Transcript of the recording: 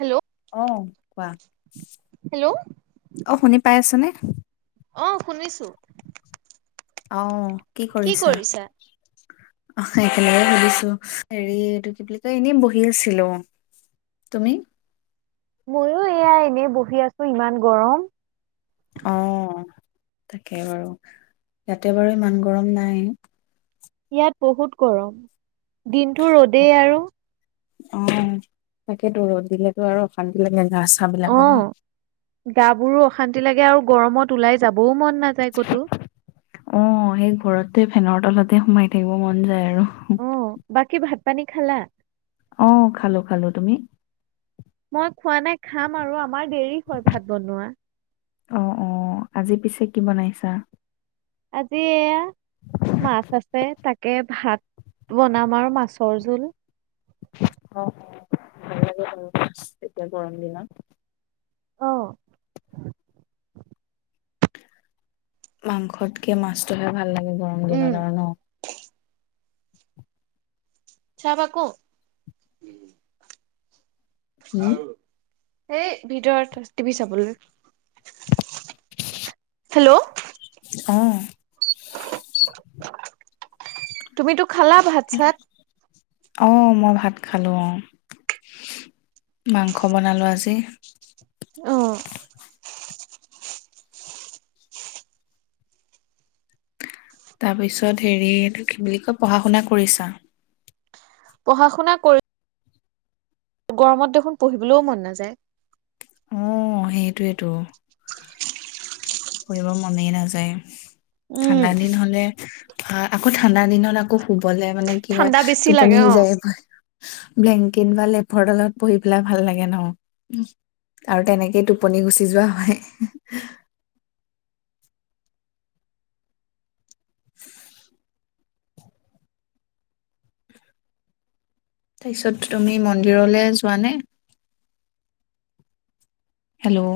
Hello, অহ, ' কোৱা, hello অ', শুনি পাই আছনে? অ', শুনিছো। অহ্ কি কৰিছা? অ ', একেলগে সুধিছোঁ, হেৰি এইটো কি বুলি কয়, 'এনেই বহি আছিলো তুমি? ময়ো এয়া, এনেই বহি আছো ইমান গৰম। অ', তাকেই বাৰু, ইয়াতে বাৰু ইমান গৰম নাই। ইয়াত বহুত গৰম দিনটো ৰ'দেই আৰু। অ ', তাকেইেতো ৰ'দ দিলেতো আৰু অশান্তি লাগে, গা- চা বিলাকো ন, ' শান্তি লাগে আৰু গৰমত ওলাই যাবও মন, নাযায় ক'তো অ', সেই ঘৰতে, ফেনৰ তলতে সোমাই থাকিব মন যায় আৰু। অ বাকী ভাত -পানী খালা? অহ, ' খালো-খালো। তুমি? মই খোৱা নাই খাম আৰু আপ, আমাৰ দেৰি হয় ভাত বনোৱা। অ অ আজি পিছে কি বনাইছা আজি এয়া মাছ আছে তাকে ভাত বনাম আৰু মাছৰ জোল ভাল লাগে এতিয়া গৰম দিনত আহ মাংসতকে মাছটোহে ভাল লাগে গৰম উম দিনত ন চাহ বাকো হ উম [unintelligible] এই ভিতৰত টিভি চাবলৈ হেল্ল' আহ তুমিতো খালা ভাত চাত আহ মই ভাঁত খালো অ মাংস বনালো আজি অ তাৰপিছত হেৰি এইটো কি বুলি কয় পঢ়া শুনা কৰিছা পঢ়া শুনা কৰি গৰমত দেখোন পঢ়িবলৈও মন নাযায় সেইটোৱেতো কৰিব মনেই নাযায় উম ঠাণ্ডা দিন হলে আকৌ ঠাণ্ডা দিনত আকৌ শুবলৈ মানে কি হয় ঠাণ্ডা বেছি টোপনি লাগে অ'। সিজাই ব্লেংকেট বা লেফৰ তলত পঢ়ি পেলাই ভাল লাগে ন আৰু তেনেকেইটো [unintelligible] টোপনি গুচি যোৱা হয় তাৰপিছত তুমি মন্দিৰলৈ যোৱানে হেল্ল'